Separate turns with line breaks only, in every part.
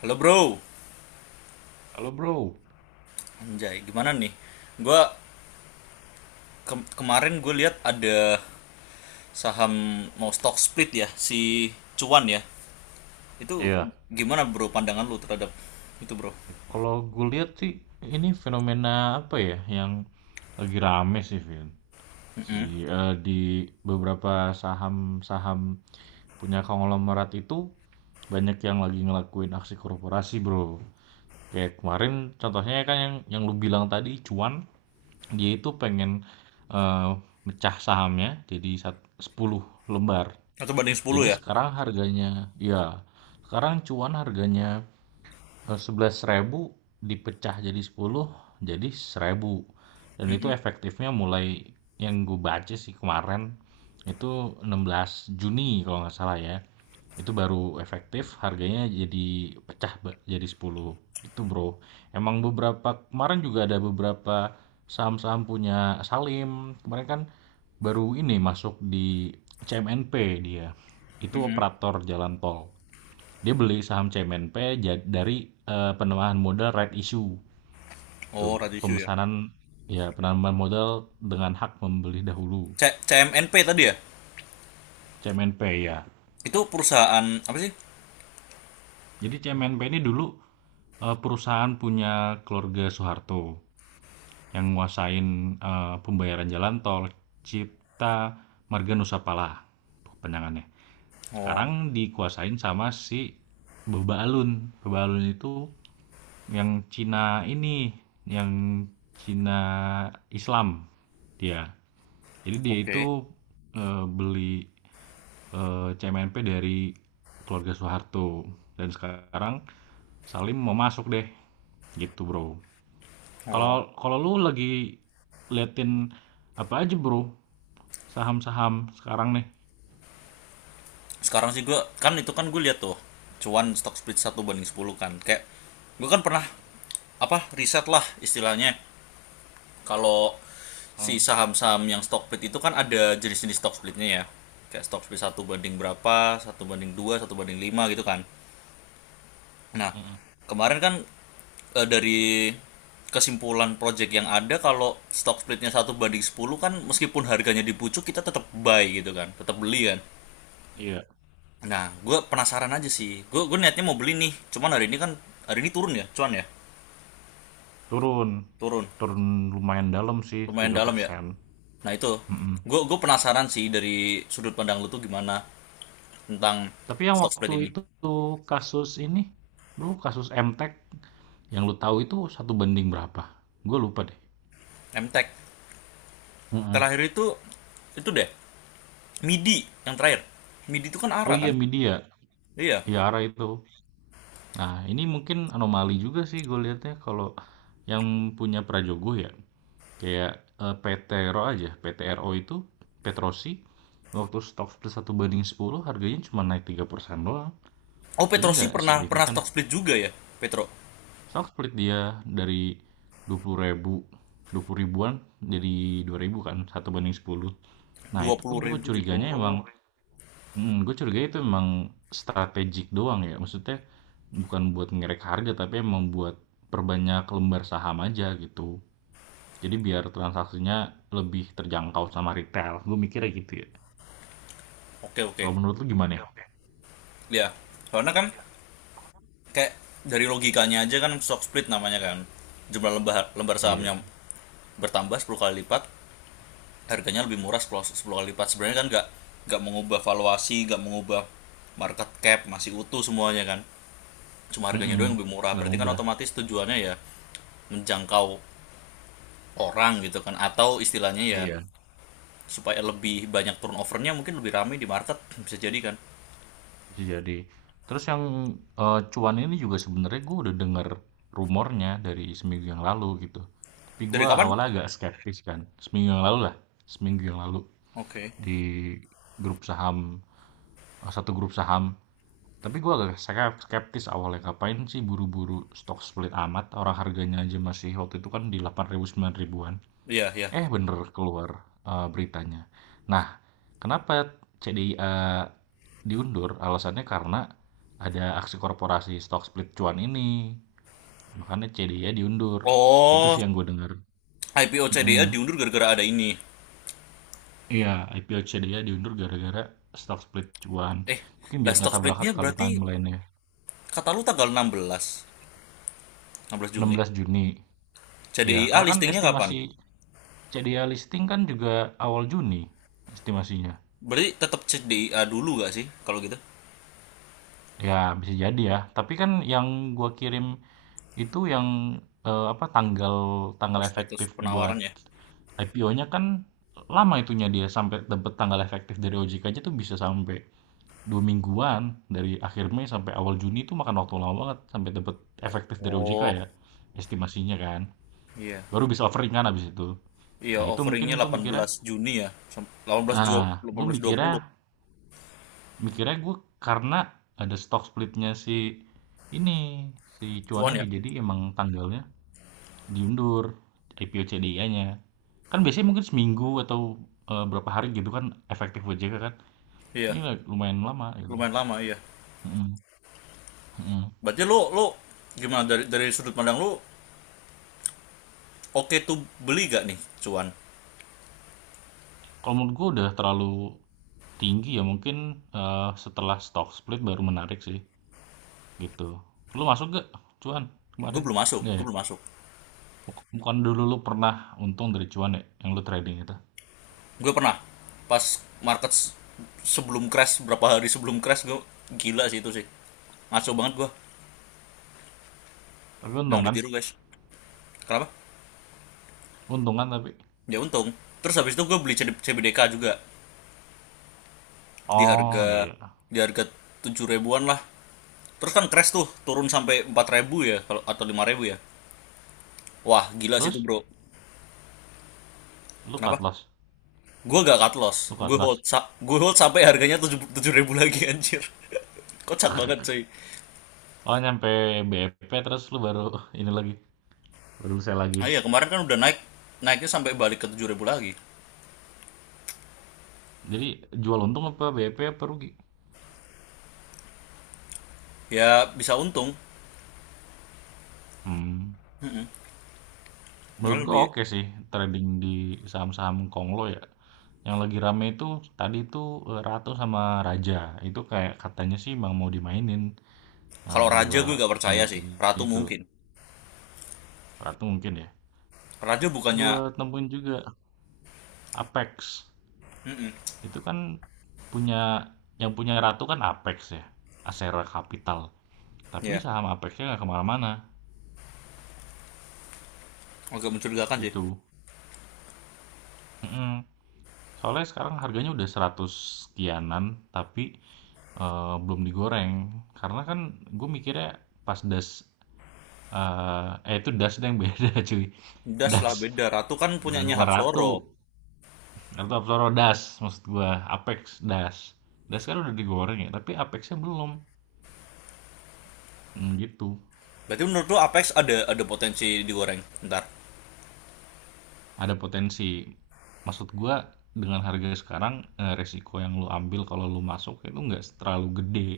Halo bro,
Halo bro,
anjay gimana nih? Gua Kemarin gue lihat ada saham mau stock split ya, si Cuan ya. Itu
Iya.
gimana bro pandangan lu terhadap itu bro?
Kalau gue lihat sih ini fenomena apa ya yang lagi rame sih, Vin.
Mm-mm.
Di beberapa saham-saham punya konglomerat itu banyak yang lagi ngelakuin aksi korporasi, bro. Kayak kemarin contohnya kan yang lu bilang tadi cuan, dia itu pengen eh, mecah sahamnya jadi 10 lembar.
Atau banding sepuluh
Jadi
ya?
sekarang harganya, ya sekarang cuan harganya 11 ribu dipecah jadi sepuluh, jadi seribu, dan itu efektifnya mulai, yang gue baca sih kemarin, itu 16 Juni kalau nggak salah ya. Itu baru efektif, harganya jadi pecah jadi 10 itu, Bro. Emang beberapa kemarin juga ada beberapa saham-saham punya Salim, kemarin kan baru ini masuk di CMNP, dia itu
Mm-mm.
operator jalan tol. Dia beli saham CMNP dari penambahan modal right issue. Tuh,
Oh, ratio ya.
pemesanan, ya penambahan modal dengan hak membeli dahulu.
CMNP tadi ya?
CMNP ya.
Itu perusahaan apa sih?
Jadi CMNP ini dulu perusahaan punya keluarga Soeharto yang nguasain pembayaran jalan tol Cipta Marga Nusa Pala penangannya.
Oh,
Sekarang dikuasain sama si Beba Alun. Beba Alun itu yang Cina ini, yang Cina Islam dia. Jadi dia
oke.
itu beli, C M N P dari keluarga Soeharto dan sekarang Salim mau masuk deh, gitu, Bro.
Oh,
Kalau kalau lu lagi liatin apa aja, Bro? Saham-saham sekarang nih.
sekarang sih gue kan itu kan gue lihat tuh cuan stock split satu banding 10 kan, kayak gue kan pernah apa riset lah istilahnya. Kalau si
Hmm,
saham-saham yang stock split itu kan ada jenis-jenis stock splitnya ya. Kayak stock split satu banding berapa, satu banding dua, satu banding lima gitu kan. Nah,
mhm.
kemarin kan dari kesimpulan project yang ada, kalau stock splitnya satu banding 10 kan meskipun harganya dipucuk kita tetap buy gitu kan, tetap beli kan,
Iya,
nah gue penasaran aja sih, gue niatnya mau beli nih, cuman hari ini kan hari ini turun ya cuan ya,
turun.
turun
Turun lumayan dalam sih
lumayan
tiga
dalam ya.
persen.
Nah itu, gue penasaran sih dari sudut pandang lu tuh gimana tentang
Tapi yang
stock split
waktu
ini.
itu kasus ini, bro, kasus Emtek yang lu tahu itu satu banding berapa? Gue lupa deh.
MTech
Heeh.
terakhir itu deh, MIDI yang terakhir. MIDI itu kan
Oh
ARA
iya,
kan?
media,
Iya.
Yara itu. Nah ini mungkin anomali juga sih gue lihatnya, kalau yang punya Prajogo ya, kayak PT RO aja, PT RO itu Petrosi, waktu stok split satu banding 10, harganya cuma naik 3% doang.
Oh,
Jadi
petro sih
nggak
pernah pernah
signifikan.
stock split juga ya. Petro.
Stock split dia dari 20 ribu, 20 ribuan jadi 2 ribu kan, satu banding 10. Nah,
Dua
itu
puluh
gue
ribu jadi.
curiganya
Oh.
emang, gue curiga itu emang strategik doang ya. Maksudnya bukan buat ngerek harga, tapi emang buat perbanyak lembar saham aja gitu. Jadi biar transaksinya lebih terjangkau sama retail. Gue mikirnya gitu ya.
Oke, oke.
Kalau menurut lu gimana ya?
Iya. Soalnya kan kayak dari logikanya aja kan stock split namanya kan. Jumlah lembar lembar
Iya.
sahamnya bertambah 10 kali lipat, harganya lebih murah 10, 10 kali lipat, sebenarnya kan nggak mengubah valuasi, nggak mengubah market cap, masih utuh semuanya kan, cuma harganya
Mm-mm.
doang yang lebih murah,
Nggak
berarti kan
ngubah.
otomatis tujuannya ya menjangkau orang gitu kan, atau istilahnya ya
Iya.
supaya lebih banyak turnovernya, mungkin lebih ramai di market, bisa jadi kan.
Bisa jadi. Terus yang, cuan ini juga sebenarnya gue udah denger rumornya dari seminggu yang lalu gitu. Tapi
Dari
gua
kapan?
awalnya agak skeptis kan, seminggu yang lalu lah, seminggu yang lalu
Oke.
di grup saham, satu grup saham. Tapi gua agak skeptis awalnya, ngapain sih buru-buru stok split amat, orang harganya aja masih waktu itu kan di 8 ribu 9 ribuan.
Iya, iya.
Eh, bener keluar beritanya. Nah, kenapa CDIA diundur? Alasannya karena ada aksi korporasi stock split cuan ini. Makanya CDIA diundur. Gitu
Oh,
sih yang gue dengar.
IPO CDA
Mm-mm.
diundur gara-gara ada ini,
Iya, IPO CDIA diundur gara-gara stock split cuan.
eh
Mungkin
lah
biar nggak
stock
tabrakan
splitnya
kali
berarti
timeline-nya.
kata lu tanggal 16, 16 Juni.
16 Juni. Ya,
CDIA
karena kan
listingnya kapan?
estimasi CDIA listing kan juga awal Juni estimasinya.
Berarti tetap C D I A dulu gak sih kalau gitu?
Ya, bisa jadi ya. Tapi kan yang gua kirim, itu yang apa, tanggal tanggal
Prospektus
efektif buat
penawaran ya?
IPO-nya kan lama itunya, dia sampai dapat tanggal efektif dari OJK aja tuh bisa sampai 2 mingguan, dari akhir Mei sampai awal Juni itu makan waktu lama banget sampai dapat efektif dari OJK
Oh.
ya, estimasinya kan
Iya.
baru bisa offering kan abis itu.
Iya,
Nah itu
offeringnya
mungkin gue
delapan
mikirnya,
belas Juni ya. 18
nah
delapan
gue
belas dua
mikirnya,
puluh.
mikirnya gue karena ada stock splitnya si ini, si cuan
Cuan
ini,
ya?
jadi emang tanggalnya diundur IPO CDI-nya. Kan biasanya mungkin seminggu atau, berapa hari gitu kan efektif OJK kan.
Iya.
Ini lumayan lama gitu.
Lumayan lama, iya.
Mhm mhm.
Berarti lo lo gimana dari sudut pandang lo, oke tuh, beli gak nih cuan?
Kalau menurut gua udah terlalu tinggi ya mungkin, setelah stock split baru menarik sih, gitu. Lu masuk gak cuan
Gue
kemarin?
belum masuk,
Nggak
gue
ya?
belum masuk.
Bukan dulu, lu pernah untung dari cuan ya, yang lu trading itu?
Gue pernah pas market sebelum crash, berapa hari sebelum crash gue, gila sih itu sih. Ngaco banget gue.
Tapi untung
Jangan
kan?
ditiru, guys. Kenapa?
Untung kan tapi?
Ya, untung. Terus habis itu gue beli CBDK juga di
Oh
harga
iya.
di harga tujuh ribuan lah. Terus kan crash tuh turun sampai empat ribu ya, kalau atau lima ribu ya, wah gila sih itu
Terus
bro.
lu
Kenapa
cut loss?
gue gak cut loss,
Lu cut
gue hold
loss?
sa- gue hold sampai harganya tujuh tujuh ribu lagi, anjir. Kocak banget cuy.
Oh, nyampe BEP terus lu baru ini lagi, baru sell lagi?
Ah, iya, kemarin kan udah naik, naiknya sampai balik ke tujuh ribu lagi.
Jadi jual untung apa BP apa rugi?
Ya, bisa untung.
Hmm, menurut
Cuman
gua
lebih.
oke sih trading di saham-saham Konglo ya. Yang lagi rame itu tadi itu Ratu sama Raja. Itu kayak katanya sih, bang, mau dimainin
Kalau raja
dua
gue gak percaya sih,
emiten
ratu
itu.
mungkin.
Ratu mungkin ya.
Raja
Gua
bukannya?
temuin juga Apex. Itu kan punya, yang punya Ratu kan Apex ya. Asera Capital. Tapi
Ya,
saham Apexnya nggak kemana-mana
agak mencurigakan sih.
gitu. Hmm, Soalnya sekarang harganya udah 100 sekianan, tapi belum digoreng karena kan gue mikirnya pas das, itu das yang beda cuy.
Das
Das,
lah beda. Ratu kan
bukan
punyanya
bukan ratu,
Hapsoro.
ratu Apsoro das, maksud gue apex. Das das kan udah digoreng ya tapi apexnya belum. Hmm, gitu,
Berarti menurut lu Apex ada potensi digoreng. Ntar.
ada potensi, maksud gue dengan harga sekarang resiko yang lu ambil kalau lu masuk itu nggak terlalu gede.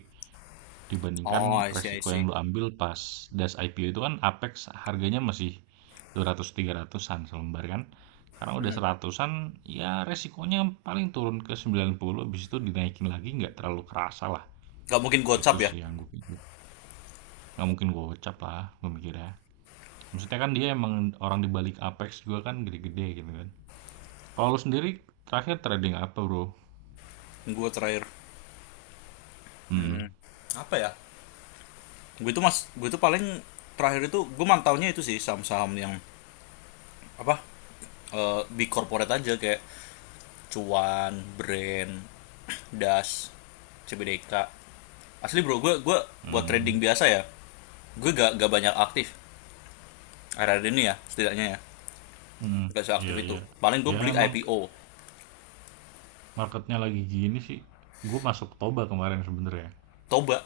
Dibandingkan
Oh, I see, I
resiko yang
see.
lu ambil pas das IPO itu, kan Apex harganya masih dua ratus tiga ratusan selembar kan. Sekarang udah seratusan, ya resikonya paling turun ke 90, habis itu dinaikin lagi nggak terlalu kerasa lah.
Gak mungkin
Gitu
gocap ya.
sih yang gue pikir. Nggak mungkin gocap lah, gue mikirnya. Maksudnya kan dia emang orang di balik Apex juga kan gede-gede gitu kan. Kalau lu sendiri terakhir trading apa, bro?
Gue terakhir.
Hmm,
Apa ya? Gue itu, mas, gue itu paling terakhir itu gue mantaunya itu sih saham-saham yang apa? Di corporate aja, kayak Cuan, Brand, Das, CBDK. Asli bro, gue buat
hmm,
trading biasa ya. Gue gak banyak aktif. Akhir-akhir ini ya, setidaknya ya.
hmm, hmm.
Gak seaktif
Iya
itu.
iya.
Paling gue
Ya
beli
emang
IPO.
marketnya lagi gini sih, gue masuk Toba kemarin sebenarnya.
Toba.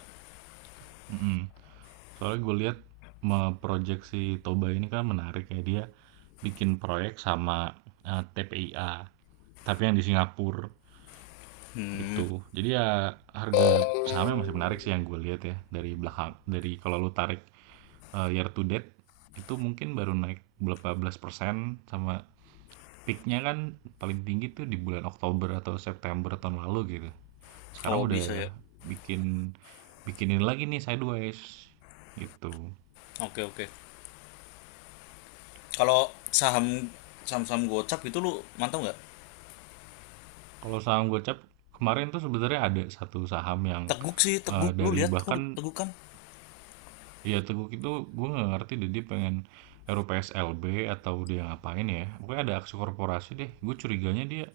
Mm-mm. Soalnya gue lihat, project si Toba ini kan menarik ya, dia bikin proyek sama TPIA tapi yang di Singapura gitu, jadi ya harga sahamnya masih menarik sih yang gue lihat ya. Dari belakang, dari kalau lu tarik year to date itu mungkin baru naik berapa belas persen. Sama peaknya kan paling tinggi tuh di bulan Oktober atau September tahun lalu gitu. Sekarang
Oh
udah
bisa ya.
bikin, bikinin lagi nih sideways gitu.
Oke, oke. Kalau saham-saham gocap itu lu mantap nggak?
Kalau saham Gocap kemarin tuh sebenarnya ada satu saham yang
Teguk sih teguk. Lu
dari
lihat kok,
bahkan,
teguk kan?
ya Teguk itu gue nggak ngerti deh, dia pengen RUPSLB atau dia ngapain ya. Pokoknya ada aksi korporasi deh. Gue curiganya dia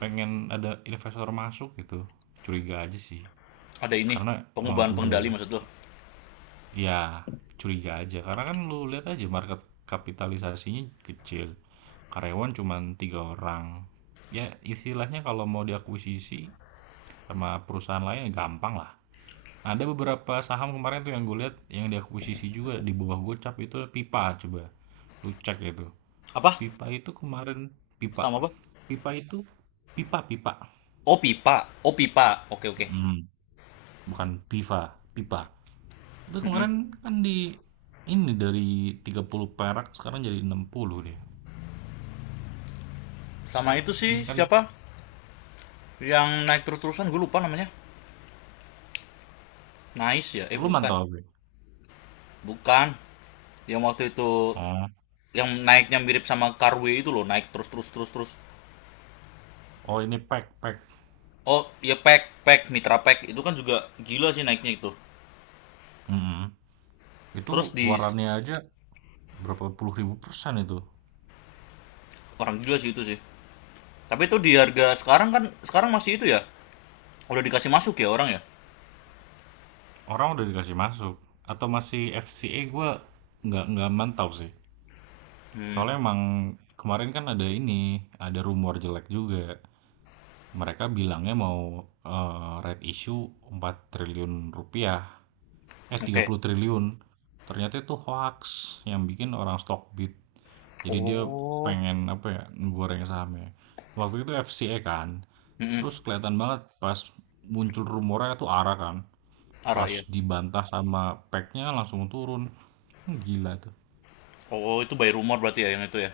pengen ada investor masuk gitu. Curiga aja sih.
Ada ini,
Karena
pengubahan
udah,
pengendali maksud lu.
ya, curiga aja. Karena kan lu lihat aja market kapitalisasinya kecil. Karyawan cuman 3 orang. Ya, istilahnya kalau mau diakuisisi sama perusahaan lain ya gampang lah. Nah, ada beberapa saham kemarin tuh yang gue lihat yang diakuisisi juga di bawah Gocap, itu Pipa, coba. Lu cek itu.
Apa?
Pipa itu kemarin.
Sama
Pipa.
apa?
Pipa itu, Pipa Pipa.
Oh, pipa. Oh, pipa. Oke, oke.
Mm, bukan Piva, Pipa. Itu kemarin kan di ini, dari 30 perak sekarang jadi 60 deh,
Sama itu sih
kan
siapa? Yang naik terus-terusan gue lupa namanya. Nice ya? Eh,
lu
bukan.
mantau gue.
Bukan. Yang waktu itu,
Oh,
yang naiknya mirip sama Carway itu loh, naik terus, terus, terus, terus.
oh ini pack pack.
Oh ya, pack, pack Mitra, pack itu kan juga gila sih naiknya itu.
mm Itu
Terus di,
warannya aja berapa puluh ribu persen itu.
orang gila sih itu sih. Tapi itu di harga sekarang kan, sekarang masih itu ya? Udah dikasih masuk ya orang ya?
Orang udah dikasih masuk atau masih FCA, gue nggak mantau sih.
Hmm,
Soalnya emang kemarin kan ada ini, ada rumor jelek juga. Mereka bilangnya mau red issue 4 triliun rupiah, eh tiga
oke.
puluh triliun. Ternyata itu hoax, yang bikin orang Stockbit. Jadi dia
Oh.
pengen apa ya, goreng sahamnya. Waktu itu FCA kan.
Mm-mm.
Terus kelihatan banget pas muncul rumornya itu ARA kan. Pas
Ya.
dibantah sama pack, langsung turun. Gila tuh.
Oh, oh, itu by rumor berarti ya yang itu ya.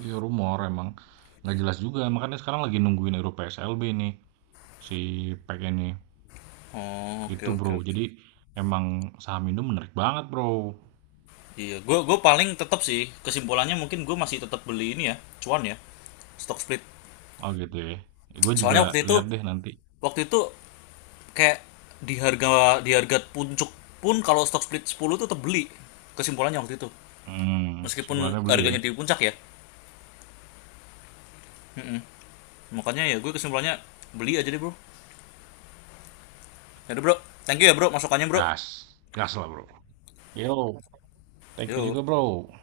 Iya, rumor emang. Nggak jelas juga. Makanya sekarang lagi nungguin Euro PSLB nih. Si pack ini.
Oh, oke,
Gitu
oke,
bro.
oke.
Jadi emang saham Indo menarik banget, bro.
Iya, gue paling tetap sih, kesimpulannya mungkin gue masih tetap beli ini ya, cuan ya, stock split.
Oh gitu ya. Gue juga
Soalnya waktu itu
lihat deh nanti.
waktu itu kayak di harga di harga puncak pun kalau stock split 10 tuh tetap beli, kesimpulannya waktu itu.
Hmm,
Meskipun
sebulannya beli ya.
harganya di puncak ya. Makanya ya gue kesimpulannya beli aja deh, Bro. Yaudah bro, thank you ya bro, masukannya bro.
Gas. Gas lah, bro. Yo, thank you juga,
Yuk.
bro.